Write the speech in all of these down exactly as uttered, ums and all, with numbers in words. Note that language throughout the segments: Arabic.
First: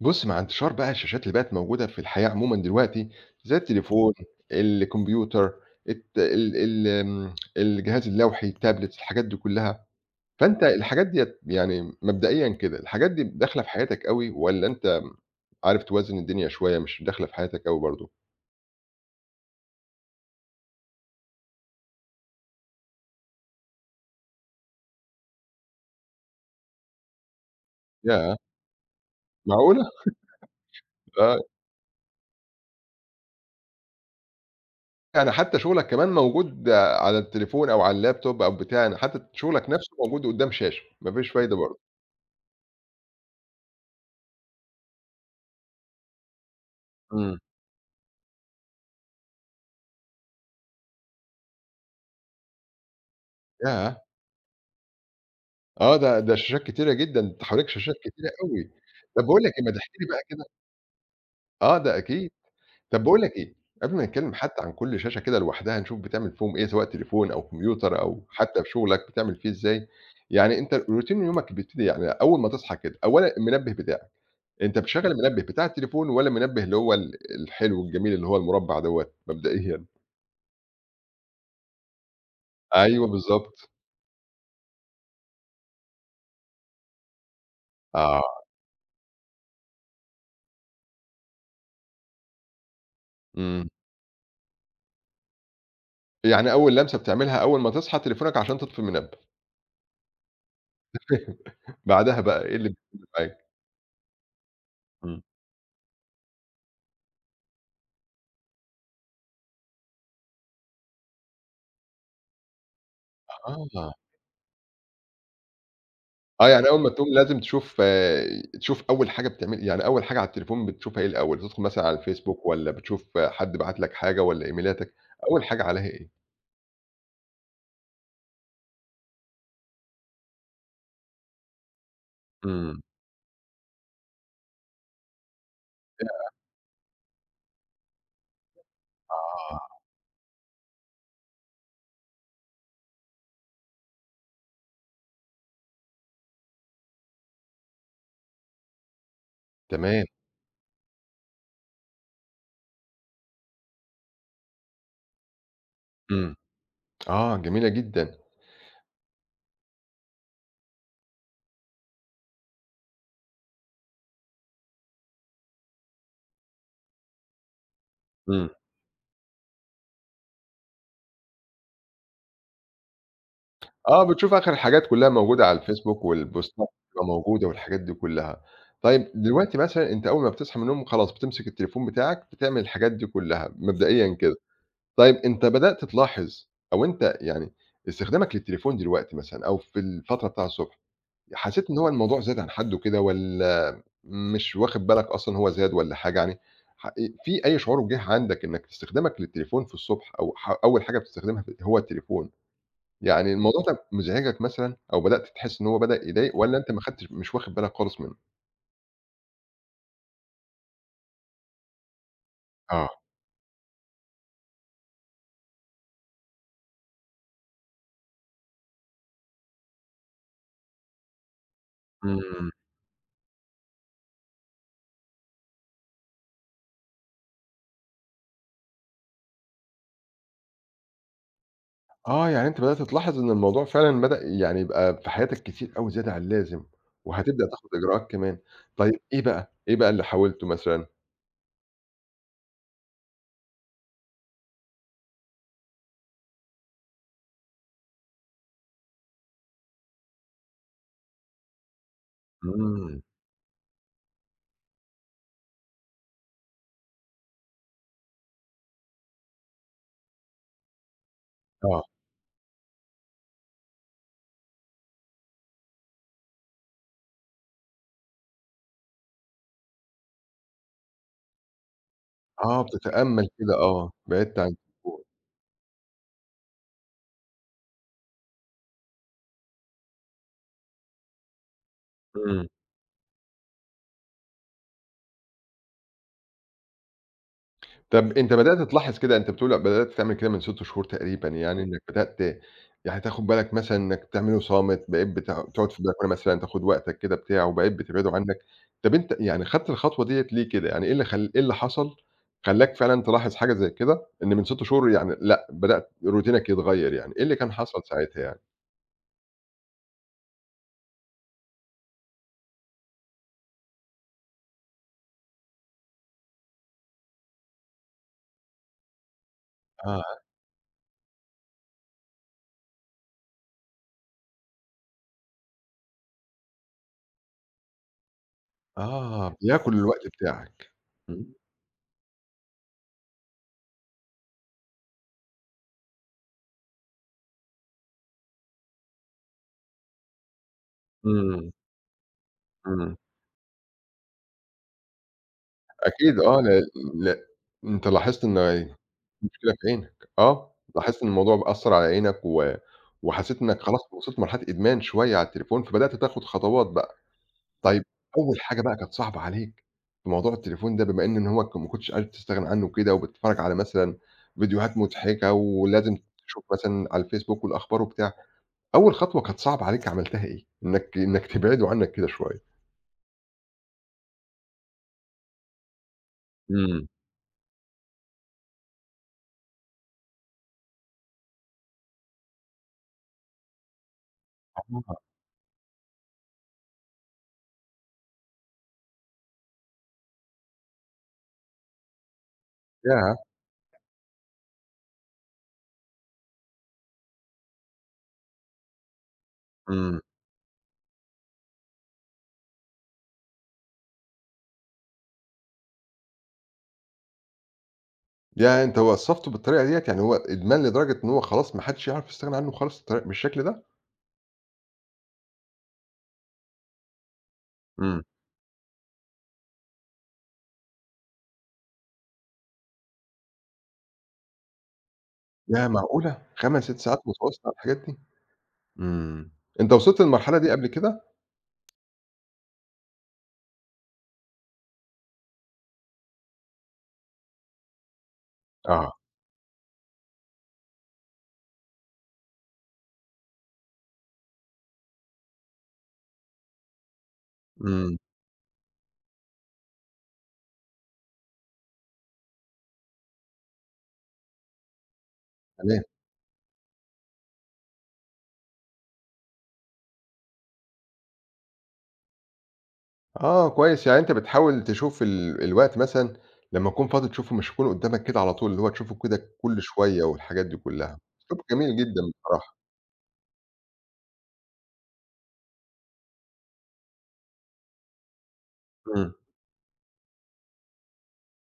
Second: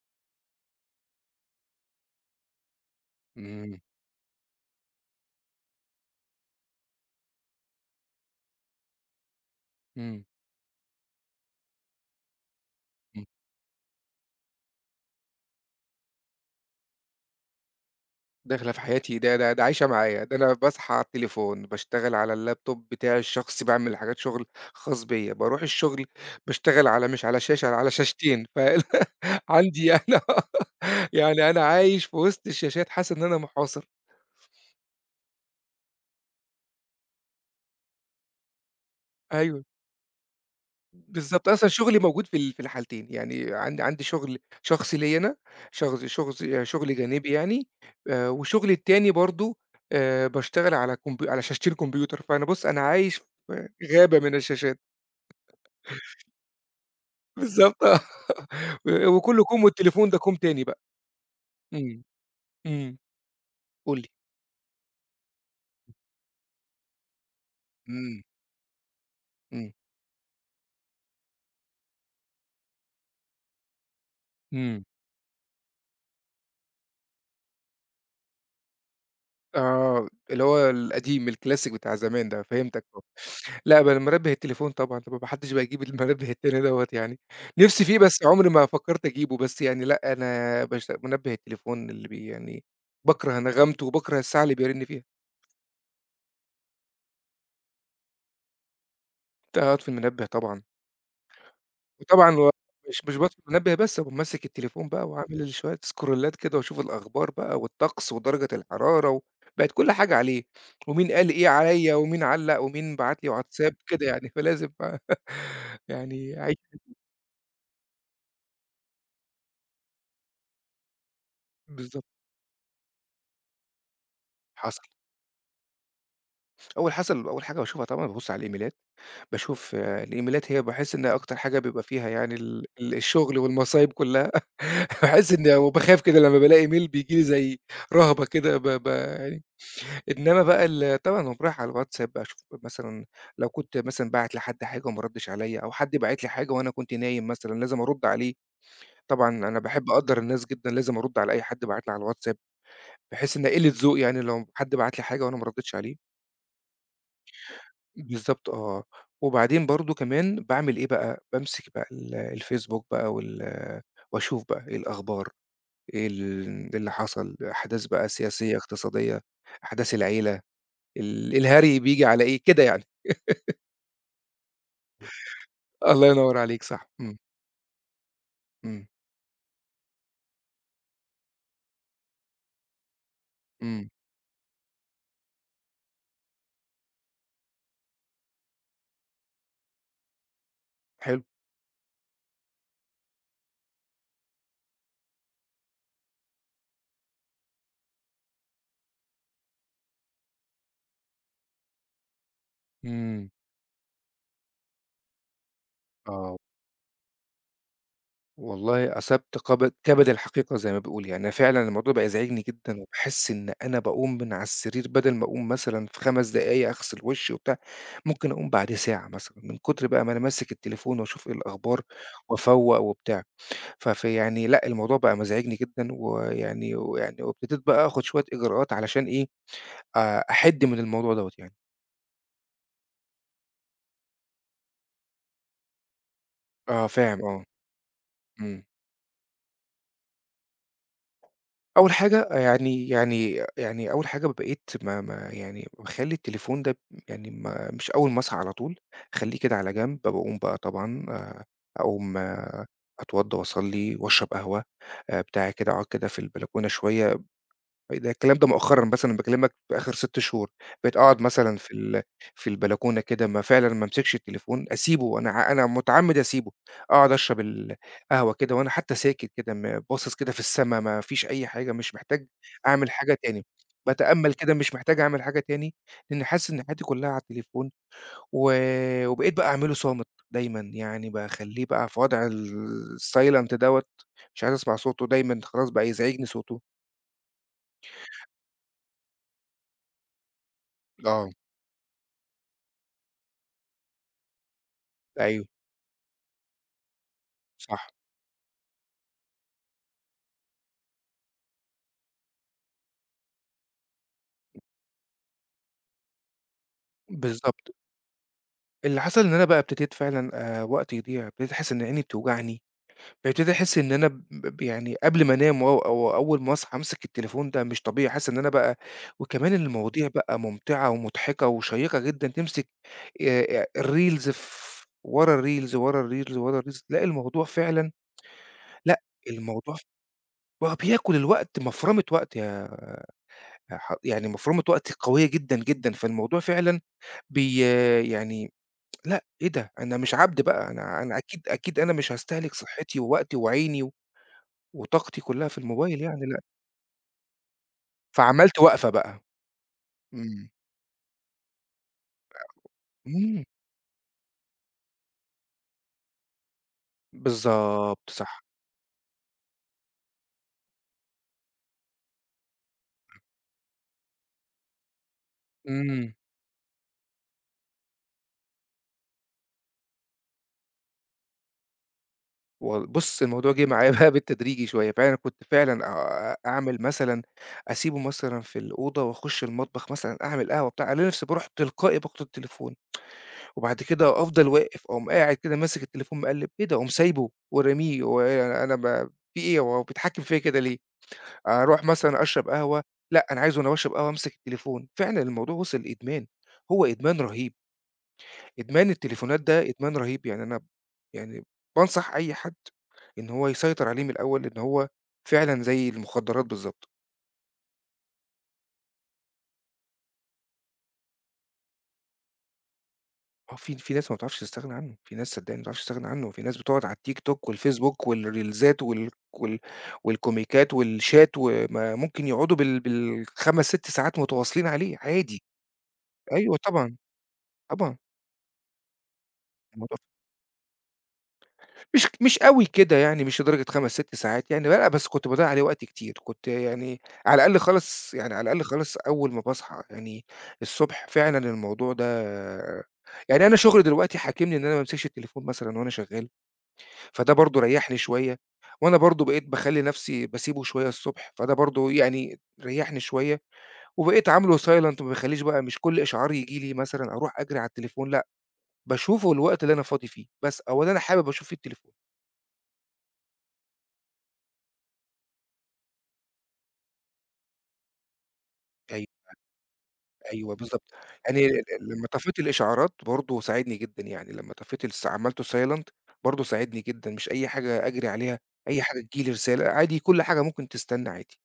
بُص، مع انتشار بقى الشاشات اللي بقت موجودة في الحياة عمومًا دلوقتي، زي إمم. إمم. التليفون، الكمبيوتر، الت ال ال آمم، الجهاز اللوحي، التابلت، الحاجات دي كلّها، إمم. فأنت الحاجات ديّة يعني مبدئيًا كده، الحاجات دي إمم. داخلة في حياتك أوي والّا أنت عارف توازن الدنيا شوية مش داخلة في حياتك أوي برضه؟ داخلة في حياتي ده ده ده عايشة معايا، ده أنا باصحى على التليفون، باشتغل على اللابتوب بتاعي الشخصي، باعمل حاجات شغل خاص بيّا، باروح الشغل باشتغل على مش على شاشة، على ياه! شاشتين ف معقولة! عندي أنا آه، يعني أنا عايش في وسط الشاشات، حاسس إن أنا محاصر. يعني حتى شغلك كمان موجود على التليفون أو على اللاب توب أو بتاع، يعني حتى أيوه. شغلك نفسه موجود قدّام شاشة، ما فيش بالضبط، فايدة أصلًا برضه. شغلي موجود في ال في الحالتين، يعني عندي عندي شغل شخصي ليّا أنا، شغ شغل شغل جانبي إمم، يعني. آآ، وشغلي التاني برضه آآ، باشتغل على كمب على شاشتين كمبيوتر، فأنا بُص أنا عايش في ياه! غابة من الشاشات. آه، ده ده شاشات كتيرة جدًا، أنت حواليك بالضبط شاشات آه. كتيرة أوي. و طب باقول وكل لك إيه، كُوم ما تحكي لي والتليفون بقى ده كُوم كده تاني بقى. آه، ده إمم. أكيد. إمم. طب باقول لك إيه، قبل قُل ما لي. نتكلم حتى عن كل شاشة كده لوحدها نشوف بتعمل فيهم إيه، سواء تليفون أو كمبيوتر أو إمم. حتى في شغلك بتعمل فيه إمم. إزاي، يعني أنت روتين يومك بيبتدي يعني أول ما تصحى كده، أولًا المنبه بتاعك، أنت إمم. بتشغّل المنبه بتاع التليفون والّا المنبه اللي هو ال الحلو الجميل اللي هو المربع دوّة مبدئيًا؟ آه، اللي هو القديم الكلاسيك بتاع زمان ده، فهمتك آه. أيوه بالضبط. لأ، ما المنبه التليفون طبعًا، طب ما حدش بقى يجيب المنبه التاني دوّة يعني، نِفْسي فيه بس آه، عمري ما فكّرت أجيبه، بس يعني لأ، أنا باشت منبه التليفون اللي بي يعني باكره إمم. نغمته وباكره الساعة اللي بيرن فيها. يعني أول لمسة بتعملها أول ما تصحى تليفونك عشان تطفي المنبه، لأ، هاطفي المنبه طبعًا. بعدها وطبعًا بقى و إيه اللي مش بيحصل مش باطفي معاك؟ المنبه بس، أقوم ماسك التليفون بقى إمم. وعامل شوية سكرولات كده واشوف الأخبار بقى والطقس ودرجة الحرارة و بقت كل حاجة عليه، ومين قال إيه عليّا ومين علّق ومين بعت لي واتساب آه. كده يعني، فلازم بقى يعني آه، أعيش. يعني أول ما تقوم لازم تشوف تشوف أول حاجة بتعمل يعني أول حاجة على التليفون بتشوفها إيه الأول؟ بتدخل مثلًا على بالضبط، الفيسبوك والّا بتشوف حد بعت لك حاجة والّا حصل. إيميلاتك؟ أول حاجة عليها إيه؟ أول حسب أول حاجة باشوفها طبعًا بابُص على الإيميلات، باشوف الإيميلات هي باحس إن أكتر حاجة بيبقى فيها يعني ال إمم. ال الشغل والمصايب كلّها. باحس إن وباخاف كده لمّا بالاقي إيميل بييجي لي زي رهبة كده ب ب يعني. آه، إنّما بقى ال طبعًا باقوم رايح على الواتساب أشوف، مثلًا لو كنت مثلًا باعت لحد حاجة وما ردّش عليّا أو حد باعت لي حاجة وأنا كنت نايم مثلًا لازم أرُد عليه، طبعًا أنا باحب تمام. أقدّر الناس جدًا، لازم أرُد على أي حد باعت لي على الواتساب، باحس إنها قِلّة ذوق يعني لو حد بعت لي حاجة وأنا ما ردّيتش عليه. إمم. آه، جميلة جدًا. بالضبط آه. وبعدين برضه كمان باعمل إيه بقى، بامسك بقى ال الفيسبوك بقى وال واشوف بقى إيه الأخبار، إيه ال اللي حصل، أحداث بقى إمم. سياسية، اقتصادية، أحداث العيلة، ال الهري بييجي على إيه، كده يعني. آه، بتشوف آخر الحاجات كُلّها موجودة على الفيسبوك الله ينوّر عليك، والبوستات صح. بتبقى إمم. موجودة والحاجات دي كُلّها. إمم. طيب دلوقتي مثلًا أنت أول ما بتصحى من النوم خلاص بتمسك التليفون بتاعك بتعمل الحاجات دي كُلّها إمم. مبدئيًا كده. طيب أنت بدأت تلاحظ أو أنت يعني استخدامك للتليفون دلوقتي مثلًا أو في الفترة بتاع الصبح، حلو. حسيت إن هو الموضوع زاد عن حدُّه كده والّا مش واخد بالك أصلًا هو زاد والّا حاجة يعني ح إيه، في أي شعور جِه عندك إنك استخدامك للتليفون في الصبح أو ح أول حاجة بتستخدمها ف هو التليفون، إمم. يعني الموضوع ده مزعجك مثلًا أو بدأت تحس إن هو بدأ يضايق آه. والّا أنت ما خدتش مش واخد بالك خالص منه؟ والله أصبت قب كبد الحقيقة زي ما بيقولوا، يعني أنا فعلًا الموضوع بقى يزعجني جدًا آه. وباحس إن أنا باقوم من على السرير بدل ما أقوم مثلًا في خمس دقايق أغسل وشي وبتاع، ممكن أقوم بعد ساعة مثلًا، من كتر بقى ما أنا ماسك التليفون وأشوف إيه الأخبار إمم. وأفوّق وبتاع. ف فيعني لأ، الموضوع بقى مزعجني جدًا ويعني ويعني وابتديت بقى آخُد شوية إجراءات علشان إيه، آآ أحِد من الموضوع دوّة يعني. آه، يعني أنتِ بدأتِ تلاحظي إن الموضوع فعلًا بدأ يعني يبقى في حياتِك كتير أوي زيادة عن اللازم، آه، فاهم، آه. وهتبدأ تاخد إجراءات كمان. إمم. طيب إيه بقى، إيه بقى اللي حاولتوا مثلًا؟ أول حاجة آه، يعني يعني يعني أول حاجة بقيت ما ما يعني باخلّي التليفون ده يعني ما مش أول ما أصحى على طول، أخلّيه كده على جنب، باقوم بقى طبعًا آآ أقوم إمم، أتوضّى وأصلّي وأشرب قهوة آآ بتاع كده، أقعد كده في البلكونة شوية، ده الكلام ده مؤخرًا بس أنا باكلمك في آخر ستة شهور، بقيت أقعد مثلًا في آه، ال في البلكونة كده ما فعلًا ما امسكش التليفون، أسيبه أنا ع أنا متعمد أسيبه، أقعد أشرب القهوة كده وأنا حتى ساكت كده م باصص كده في السما ما فيش أي حاجة، مش محتاج آه أعمل حاجة بتتأمل تاني، كده آه، باتأمل بعدت عن كده مش محتاج التليفون، أعمل حاجة تاني، لإني حاسس إن حياتي كلها على التليفون، و وبقيت بقى أعمله صامت دايمًا، يعني باخليه بقى في وضع إمم. الsilent دوّة، مش عايز أسمع صوته دايمًا خلاص بقى يزعجني صوته. طب أنت بدأت تلاحظ كده أنت بتقول بدأت تعمل كده من ست شهور تقريبًا آه. يعني إنّك بدأت يعني تاخُد بالك مثلًا إنّك تعمله صامت، بقيت بتع أيوه. تقعد في البلكونة مثلًا تاخُد وقتك كده بتاع وبقيت صح، بتبعده عنّك، طب أنت يعني خدت الخطوة ديّة ليه كده؟ يعني إيه اللي خل إيه اللي حصل خلّاك فعلًا تلاحظ حاجة زي كده إن من ستة شهور يعني لأ، بدأت روتينك يتغيّر يعني، إيه اللي كان بالضبط. حصل ساعتها يعني؟ اللي حصل إن أنا بقى ابتديت فعلًا آآ وقتي يضيع، ابتديت أحس إن عيني بتوجعني، ابتديت أحس إن أنا ب ب يعني قبل ما أنام و أو أول ما أصحى أمسك التليفون ده مش طبيعي، حاسس إن أنا بقى، وكمان المواضيع آه، بقى ممتعة ومضحكة وشيّقة جدًا، تمسك آآ الreels ف، ورا الreels، ورا الreels، ورا الreels، تلاقي الموضوع فعلًا، لأ، آه، بياكُل الموضوع الوقت بتاعك. بقى بياكل إمم، الوقت مفرمة وقت يا، يا ح يعني مفرمة وقت قوية جدًا، جدًا، فالموضوع فعلًا بي يعني، لأ، إيه ده! أنا مش عبد بقى، أنا أنا أكيد إمم، أكيد أنا مش هاستهلك إمم. صحتي ووقتي وعيني و- وطاقتي كلّها في الموبايل أكيد يعني آه، لأ، ل ل أنت لاحظت إن فعملت وقفة بقى. المشكلة في عينك، إمم. آه، لاحظت إن الموضوع أثّر على عينك و وحسيت إمم. إنك خلاص وصلت لمرحلة إدمان شوية على التليفون، فبدأت تاخد خطوات بقى. طيب بالضبط أول صح. حاجة بقى كانت صعبة عليك في موضوع التليفون ده، بما إن إن هو ك ما كنتش قادر تستغنى عنه كده، وبتتفرج على مثلًا فيديوهات مضحكة، ولازم إمم. تشوف مثلًا على الفيسبوك والأخبار وبتاع، أول خطوة كانت صعبة عليك عملتها إيه؟ إنك إنك تبعده عنك كده شوية. و بُص الموضوع جِه معايا بقى بالتدريجي شوية، فأنا كنت فعلًا آآ أعمل إمم، مثلًا، أسيبه مثلًا في الأوضة وأخُش المطبخ مثلًا أعمل قهوة بتاع، ألاقي نفسي باروح تلقائي باخد التليفون، وبعد كده أفضل واقف، آه، أقوم قاعد كده ماسك التليفون مقلِّب، إيه ده! أقوم سايبه وراميه، هو أنا ب في إيه هو بيتحكم فيّا كده ليه؟ أروح مثلًا أشرب قهوة، ياه! لأ أنا عايز وأنا باشرب قهوة أمسك التليفون، فعلًا الموضوع وصل لإدمان، هو إدمان رهيب، إدمان التليفونات ده إدمان إمم. رهيب، يعني أنا يعني بانصح أي حد إن هو يسيطر عليه من الأول، لإن هو فعلًا زي المخدرات بالضبط. يعني أنت وصّفته بالطريقة ديّة، يعني هو إدمان لدرجة إن هو خلاص ما حدش يعرف يستغنى عنه خالص بالطر بالشكل آه، ده؟ في في ناس ما بتعرفش تستغنى عنه، في ناس صدّقني ما بتعرفش تستغنى عنه، في ناس بتقعد على التيك توك إمم. والفيسبوك والريلزات وال وال والكوميكات والشات، وما ممكن يقعدوا بال بالخمس، ست ساعات متواصلين عليه عادي. ياه معقولة! أيوه خمسة، ستة طبعًا. ساعات متواصلة على الحاجات طبعًا. دي! إمم. أنت الموضوع وصلت للمرحلة دي قبل كده؟ مش مش أوي كده يعني، مش لدرجة خمس، ست ساعات يعني، لأ بس كنت باضيّع عليه وقت كتير، كنت يعني على الأقل خالص يعني على الأقل آه، خالص أول ما باصحى يعني الصبح فعلًا الموضوع ده، يعني أنا شغلي دلوقتي حاكمني إن أنا ما امسكش التليفون مثلًا وأنا شغّال، فده برضه إمم. ريّحني شوية، وأنا برضه بقيت باخلّي نَفْسي باسيبه شوية الصبح، فده برضه يعني ريّحني شوية، وبقيت عامله silent ما باخلّيش بقى مش تمام، كل إشعار ييجي لي مثلًا أروح أجري على التليفون لأ، باشوفه الوقت اللي أنا فاضي فيه، بس أو اللي أنا حابب أشوف فيه التليفون. آه كويس، يعني أنت بتحاول تشوف ال الوقت مثلًا لمّا تكون فاضي تشوفه مش يكون قدّامك كده على طول، اللي هو تشوفه أيوه. كده كل شوية والحاجات دي أيوه بالضبط. كلّها، أسلوب يعني ل ل جميل جدًا لمّا طفّيت بصراحة. الإشعارات برضه ساعدني جدًا، يعني لمّا طفّيت الس عملته silent برضه ساعدني جدًا، مش أي حاجة أجري عليها، أي حاجة إمم. تيجي لي رسالة عادي كل حاجة ممكن تستنى عادي.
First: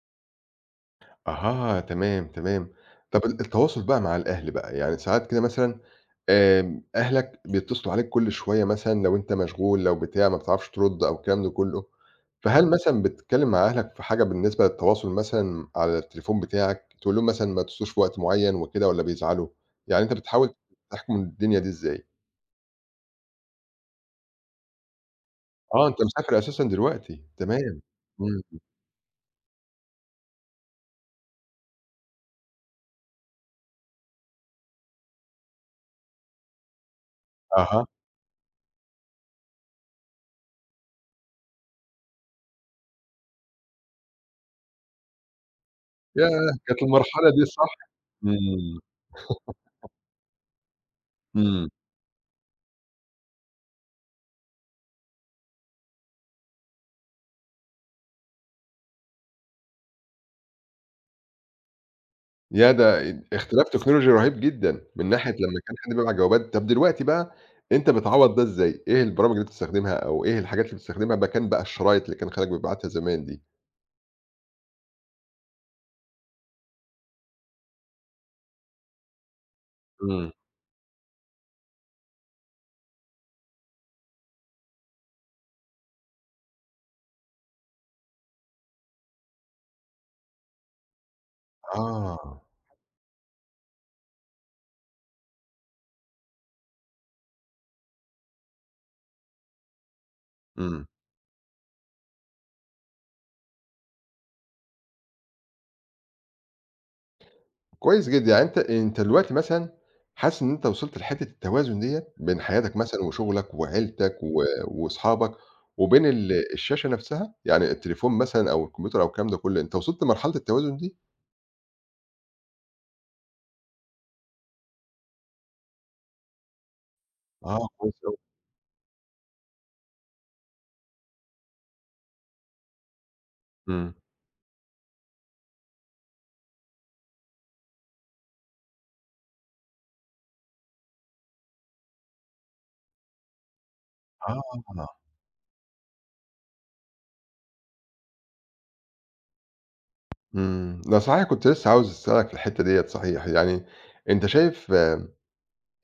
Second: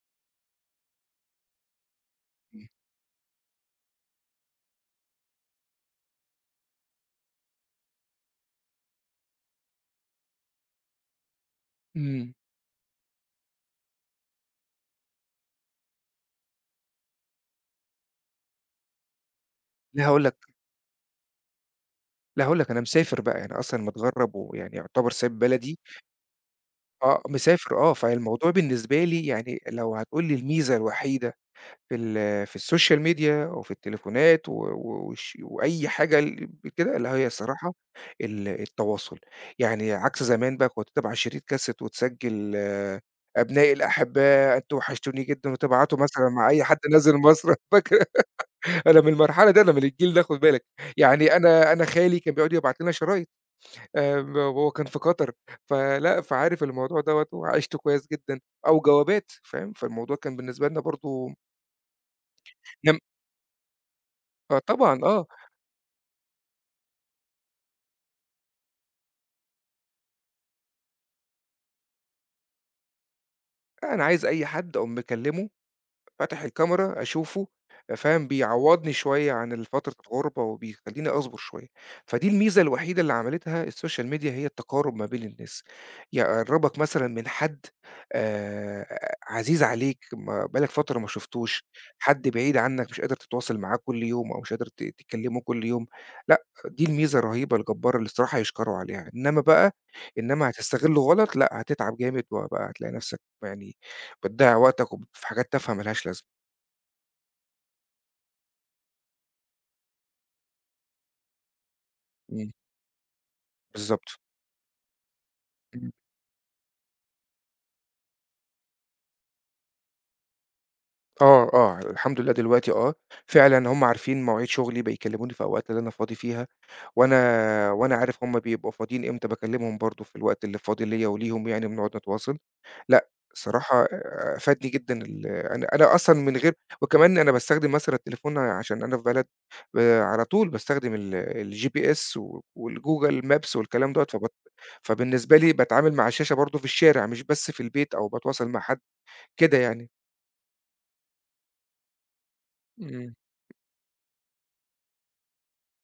أها، تمام، إمم. تمام. طَب ال التواصل بقى مع الأهل بقى، يعني ساعات كده مثلًا آمم، أهلك بيتصلوا عليك كل شوية مثلًا لو أنت مشغول، لو بتاع ما بتعرفش ترُد أو الكلام ده كُلّه، إمم. فهل مثلًا بتتكلّم مع أهلك في حاجة بالنسبة للتواصل مثلًا على التليفون بتاعك، تقول لهم مثلًا ما تتصلوش في وقت معيّن وكده والّا بيزعلوا؟ يعني لا أنت هاقول بتحاول لك تحكُم الدنيا دي إزاي؟ لا هاقول لك أنا مسافر بقى، أنا أصلًا متغرّب ويعني يعتبر سايب بلدي. آه، أنت مسافر أساسًا آه، دلوقتي، مسافر تمام. آه، فالموضوع إمم، بالنسبة لي يعني لو هتقول لي الميزة الوحيدة في ال في السوشيال ميديا أو في التليفونات و و وش وأي حاجة ال كده اللي هي الصراحة أها، ال التواصل، يعني عكس زمان بقى كنت تبعت شريط كاسيت وتسجّل آه، أبنائي الأحباء أنتم وحشتوني جدًا وتبعته مثلًا مع ياه! أي حد كانت نازل المرحلة دي مصر صح؟ فاكرة. إمم، أنا من المرحلة دي أنا من الجيل ده خُد بالك، يعني إمم. أنا أنا خالي كان بيقعد يبعت لنا شرايط، آمم، وهو كان في قطر فلأ، فعارف الموضوع دوّة وعِشته كويس جدًا أو جوابات فاهم، فالموضوع كان بالنسبة لنا برضه يا نم ده اد اختلاف تكنولوجي رهيب آه جدًا، طبعًا من آه. ناحية لمّا كان حد بيبعت جوابات، طب دلوقتي بقى أنت بتعوّض ده إزاي؟ إيه البرامج اللي بتستخدمها أو إيه الحاجات اللي بتستخدمها مكان بقى الشرايط اللي كان خالك بيبعتها زمان دي؟ لأ، أنا عايز أي حد أقوم مكلّمه، فاتح الكاميرا أشوفه فاهم، بيعوّضني شوية عن ال فترة إمم. الغُربة وبيخلّيني أصبر شوية، فدي الميزة الوحيدة اللي عملتها السوشيال ميديا هي التقارُب ما بين الناس، يقرّبك مثلًا من حد آآ عزيز عليك ما بقى لك فترة ما شُفتوش، حد آه، بعيد عنّك مش قادر تتواصل معاه كل يوم أو مش قادر ت تكلّمه كل يوم، لأ، دي الميزة الرهيبة الجبّارة اللي الصراحة يُشكروا عليها، إنّما بقى إنّما إمم، هتستغلّه غلط لأ، هتتعب جامد وبقى هتلاقي نَفْسك يعني بتضيّع وقتك وب في حاجات تافهة ما لهاش لازمة. كويس جدًا، يعني أنت أنت دلوقتي مثلًا حاسس إن أنت وصلت لحتة التوازن ديّة بين إمم. حياتك مثلًا وشغلك بالضبط. وعيلتك و وأصحابك وبين ال الشاشة نفسها؟ يعني التليفون مثلًا أو الكمبيوتر أو الكلام ده كله، أنت وصلت لمرحلة التوازن دي؟ آه، آه، الحمد لله دلوقتي آه، فعلًا هُم عارفين مواعيد شغلي، بيكلموني في الأوقات اللي أنا فاضي فيها، وأنا آه، كويس وأنا أوي، عارف هُم بيبقوا فاضيين إمتى، باكلمهم برضه في الوقت اللي فاضي ليّا وليهم يعني بنقعد نتواصل. لأ، الصراحة إمم. آآ، فادني جدًا ال أنا أنا أصلًا من غير، وكمان أنا باستخدم مثلًا التليفون عشان أنا في بلد، آآ، على طول باستخدم ال الGPS و والGoogle Maps والكلام دوّة، فبت آه. فبالنسبة لي باتعامل مع الشاشة برضه في الشارع، مش بس في البيت أو باتواصل مع حد، كده يعني. إمم، ده صحيح كنت لسه عاوز أسألك في الحتّة ديّة إمم. صحيح، يعني أنت شايف آه،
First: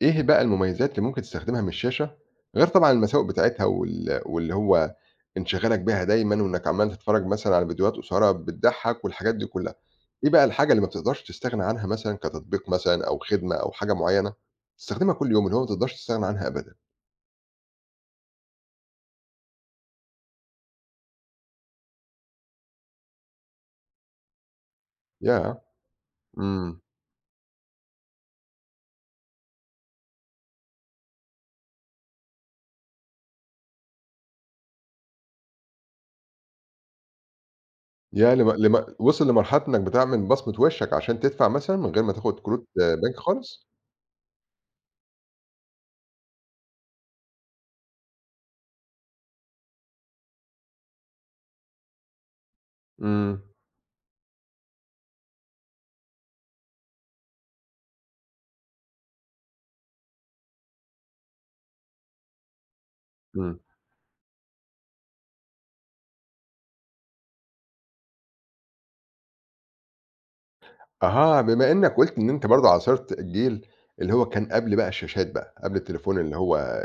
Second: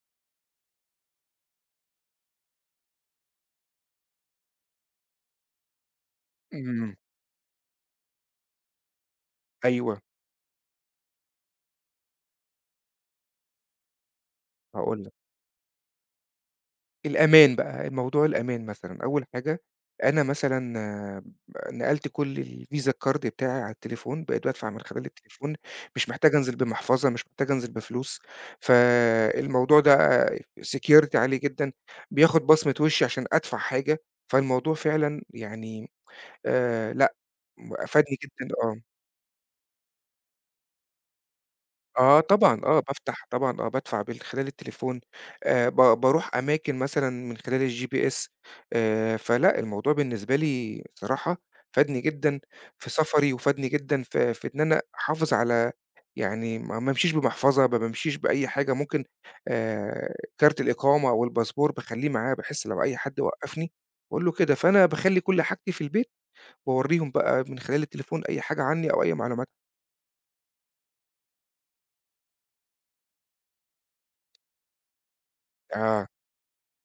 إيه بقى المميزات اللي ممكن تستخدمها من الشاشة، غير طبعًا المساوئ بتاعتها وال واللي هو انشغالك بيها دايمًا وإنك عمّال إمم. تتفرّج مثلًا على فيديوهات قصيرة بتضحّك والحاجات دي كلّها، أيوه، إيه بقى الحاجة اللي ما بتقدرش تستغنى عنها مثلًا كتطبيق مثلًا أو خدمة أو حاجة معيّنة، هاقول لك. تستخدمها كل يوم اللي هو ما تقدرش تستغنى عنها أبدًا؟ الأمان بقى، موضوع الأمان مثلًا، أول حاجة أنا مثلًا نقلت كل الVisa card بتاعي على التليفون، بقيت بادفع من خلال التليفون، ياه! مش محتاج أنزل إمم، بمحفظة، مش محتاج أنزل بفلوس، فالموضوع ده security عالي جدًا، بياخد بصمة وشي عشان أدفع حاجة، فالموضوع فعلًا يعني آآ لأ، م أفادني ياه لم جدًا، آه. لم وصل لمرحلة إنك بتعمل بصمة وشّك عشان تدفع مثلًا من غير ما آه تاخد طبعًا، كروت آه آه، بنك بافتح طبعًا خالص؟ آه، بادفع من خلال التليفون، آآ ب باروح أماكن مثلًا من خلال الGPS، آآ، فلأ الموضوع بالنسبة لي صراحة فادني جدًا في سفري، إمم، وفادني جدًا في في إن أنا أحافظ على، يعني ما ما امشيش بمحفظة، ما بامشيش بأي حاجة ممكن، آآ، كارت الإقامة أو الباسبور باخليه معايا بحيث لو أي حد إمم. وقّفني باقول له كده، فأنا باخلّي كل حاجتي في البيت، واورّيهم بقى من خلال التليفون أي حاجة عني أو أي معلومات. أها، بما إنّك قُلت إن أنت برضه عاصرت الجيل اللي هو كان قبل بقى الشاشات بقى، قبل آه. التليفون اللي هو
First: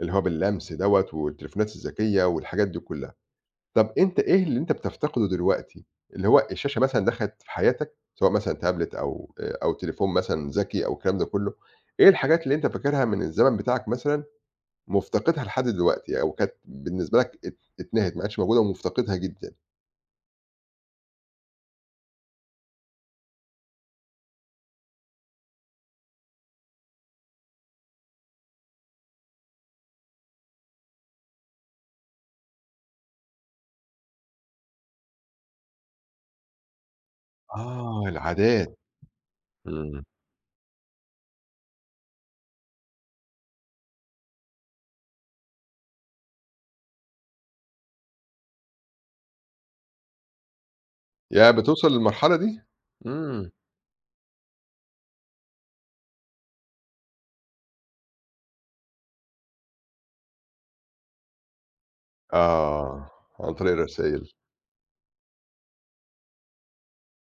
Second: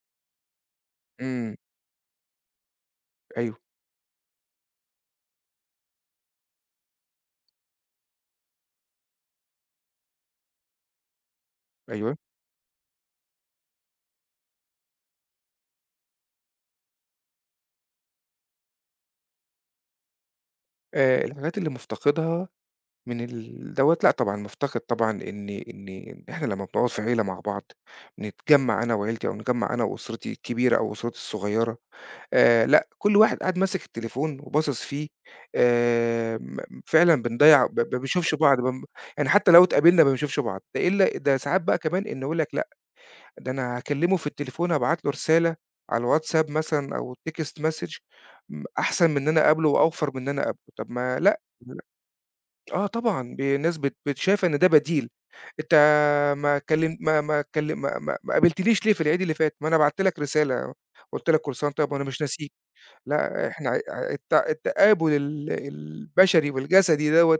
اللي هو باللمس دوّة إمم. والتليفونات الذكية والحاجات دي كُلّها. أيوه. طَب أنت إيه اللي أنت بتفتقده دلوقتي؟ اللي هو الشاشة مثلًا دخلت في حياتك، سواء مثلًا تابلت أو آآ أو تليفون مثلًا ذكي أو الكلام ده كُلّه، إيه أيوه. الحاجات اللي أنت فاكرها من الزمن بتاعك مثلًا مفتقدها لحد دلوقتي أو كانت بالنسبة لك ات اتنهت ما عادش موجودة ومفتقدها جدًا؟ آآ الحاجات اللي مُفتقدها من ال دوّة، لأ طبعًا مُفتقد طبعًا إن إن إن إحنا لمّا بنقعد في عيلة مع بعض، نتجمّع أنا وعيلتي أو نتجمّع أنا وأسرتي الكبيرة أو أسرتي الصغيرة، آآ لأ، كل واحد قاعد ماسك التليفون وباصص فيه، آآ م فعلًا بنضيّع ب ب- ما آه، بنشوفش بعض، العادات. بم يعني حتى لو إمم. اتقابلنا ما بنشوفش بعض، ده إلا ده ساعات بقى كمان إنه يقول لك لأ، ده أنا هاكلمه في التليفون هابعت له رسالة على الواتساب مثلًا أو text message م أحسن من إن أنا أقابله وأوفر من إن أنا أقابله، طب ما لأ. ياه! بتوصل للمرحلة دي؟ آه طبعًا، ب إمم. الناس بت بت شايفة إن ده بديل، أنت ما كلم ما ما كلم ما ما ما قابلتنيش ليه في العيد اللي فات؟ ما أنا بعت لك رسالة، قُلت لك كل سنة وأنت طيب وأنا مش ناسيك، آه، لأ عن إحنا طريق ع الرسايل، الت التقابل ال البشري والجسدي دوّة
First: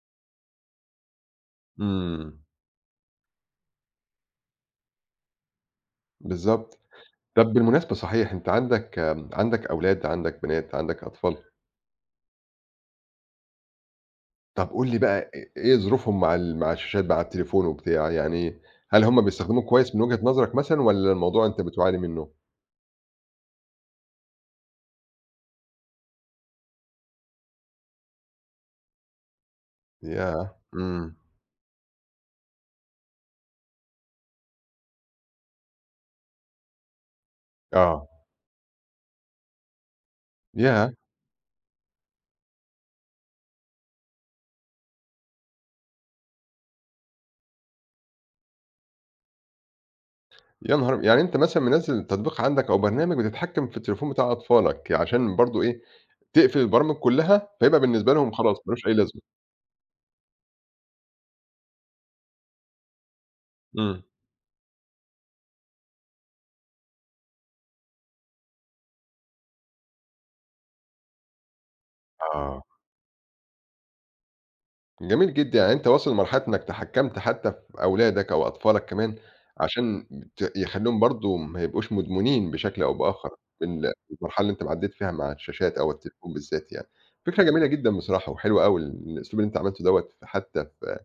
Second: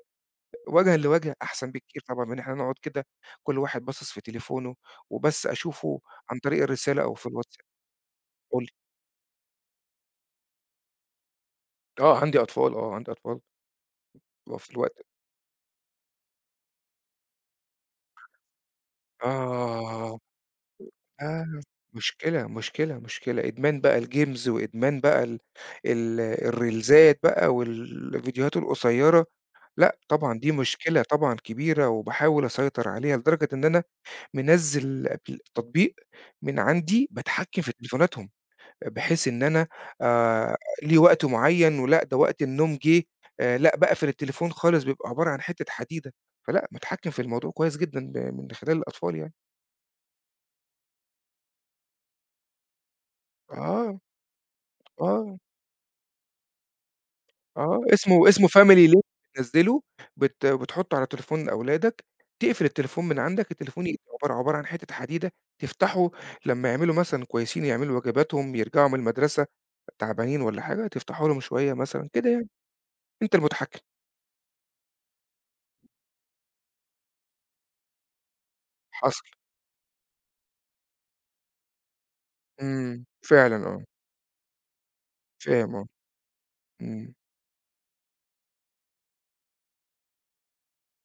وجهًا لوجه أحسن بكتير طبعًا من إمم، إن إحنا نقعد كده كل واحد باصص في تليفونه، وبس أشوفه عن طريق بالضبط. الرسالة أو في طَب الواتساب. بالمناسبة صحيح أنت قُل لي. عندك عندك أولاد، عندك بنات، عندك أطفال، آه عندي أطفال، آه عندي أطفال، طَب وفي قُل لي الوقت. بقى إ إيه ظروفهم مع ال مع الشاشات بقى على التليفون وبتاع، يعني هل هُم بيستخدموه كويس من وجهة آه. نظرك مثلًا والّا الموضوع آه، أنت بتعاني منه؟ مشكلة، مشكلة، مشكلة، إدمان بقى الجيمز وإدمان بقى ال ال الريلزات بقى والفيديوهات القصيرة، لأ طبعًا دي ياه! مشكلة إمم، طبعًا كبيرة وباحاول أسيطر عليها لدرجة إن أنا منزّل أبل تطبيق من عندي باتحكّم في آه، تليفوناتهم، بحيث إن أنا آآ ياه! ليه وقت معيّن ولأ ده وقت النوم جِه، آآ لأ باقفل التليفون خالص بيبقى عبارة عن حتّة حديدة، فلأ متحكّم في الموضوع كويس جدًا ب من خلال الأطفال يعني. يا نهار أب يعني أنت مثلًا منزّل تطبيق عندك أو برنامج بتتحكم في آه. التليفون بتاع أطفالك، عشان آه. برضه إيه، تقفل البرامج كلّها فيبقى آه، بالنسبة اسمه لهم اسمه خلاص ما لوش family أي link لازمة، بتنزّله بت بتحطّه على تليفون أولادك، تقفل التليفون من عندك، التليفون إمم، يبقى عبارة عبارة عن حتّة حديدة، تفتحه لمّا يعملوا مثلًا كويسين، يعملوا واجباتهم، يرجعوا من المدرسة تعبانين والّا حاجة، تفتحه لهم شوية مثلًا كده يعني، آه. أنت المتحكم. جميل جدًا، يعني أنت واصل لمرحلة إنك تحكّمت حتى في أولادك أو أطفالك كمان حصل. عشان ت يخلّيهم برضه ما يبقوش مدمنين بشكل أو إمم. بآخر فعلًا آه. بال بالمرحلة اللي أنت عدّيت فيها مع فاهم الشاشات آه. أو التليفون بالذات يعني. إمم. فكرة جميلة جدًا بصراحة وحلوة أوي الأسلوب اللي أنت عملته دوّة حتى في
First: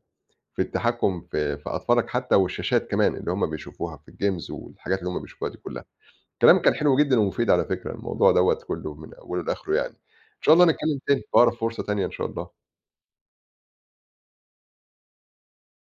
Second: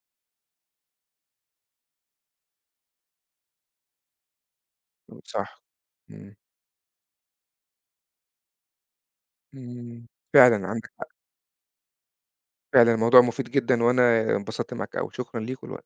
في التحكُّم في في أطفالك حتى والشاشات كمان اللي هم بيشوفوها في الجيمز والحاجات اللي هم بيشوفوها دي صح. كُلّها. إمم. كلامك كان حلو جدًا ومفيد على فكرة الموضوع دوّة كُلّه من أوله لآخره يعني. إمم. إن شاء الله فعلًا عندك نتكلّم حق، تاني في أقرب فرصة تانية إن شاء الله. فعلًا الموضوع مفيد جدًا، وأنا انبسطت معاك أوي، شكرًا ليك ولوقتك.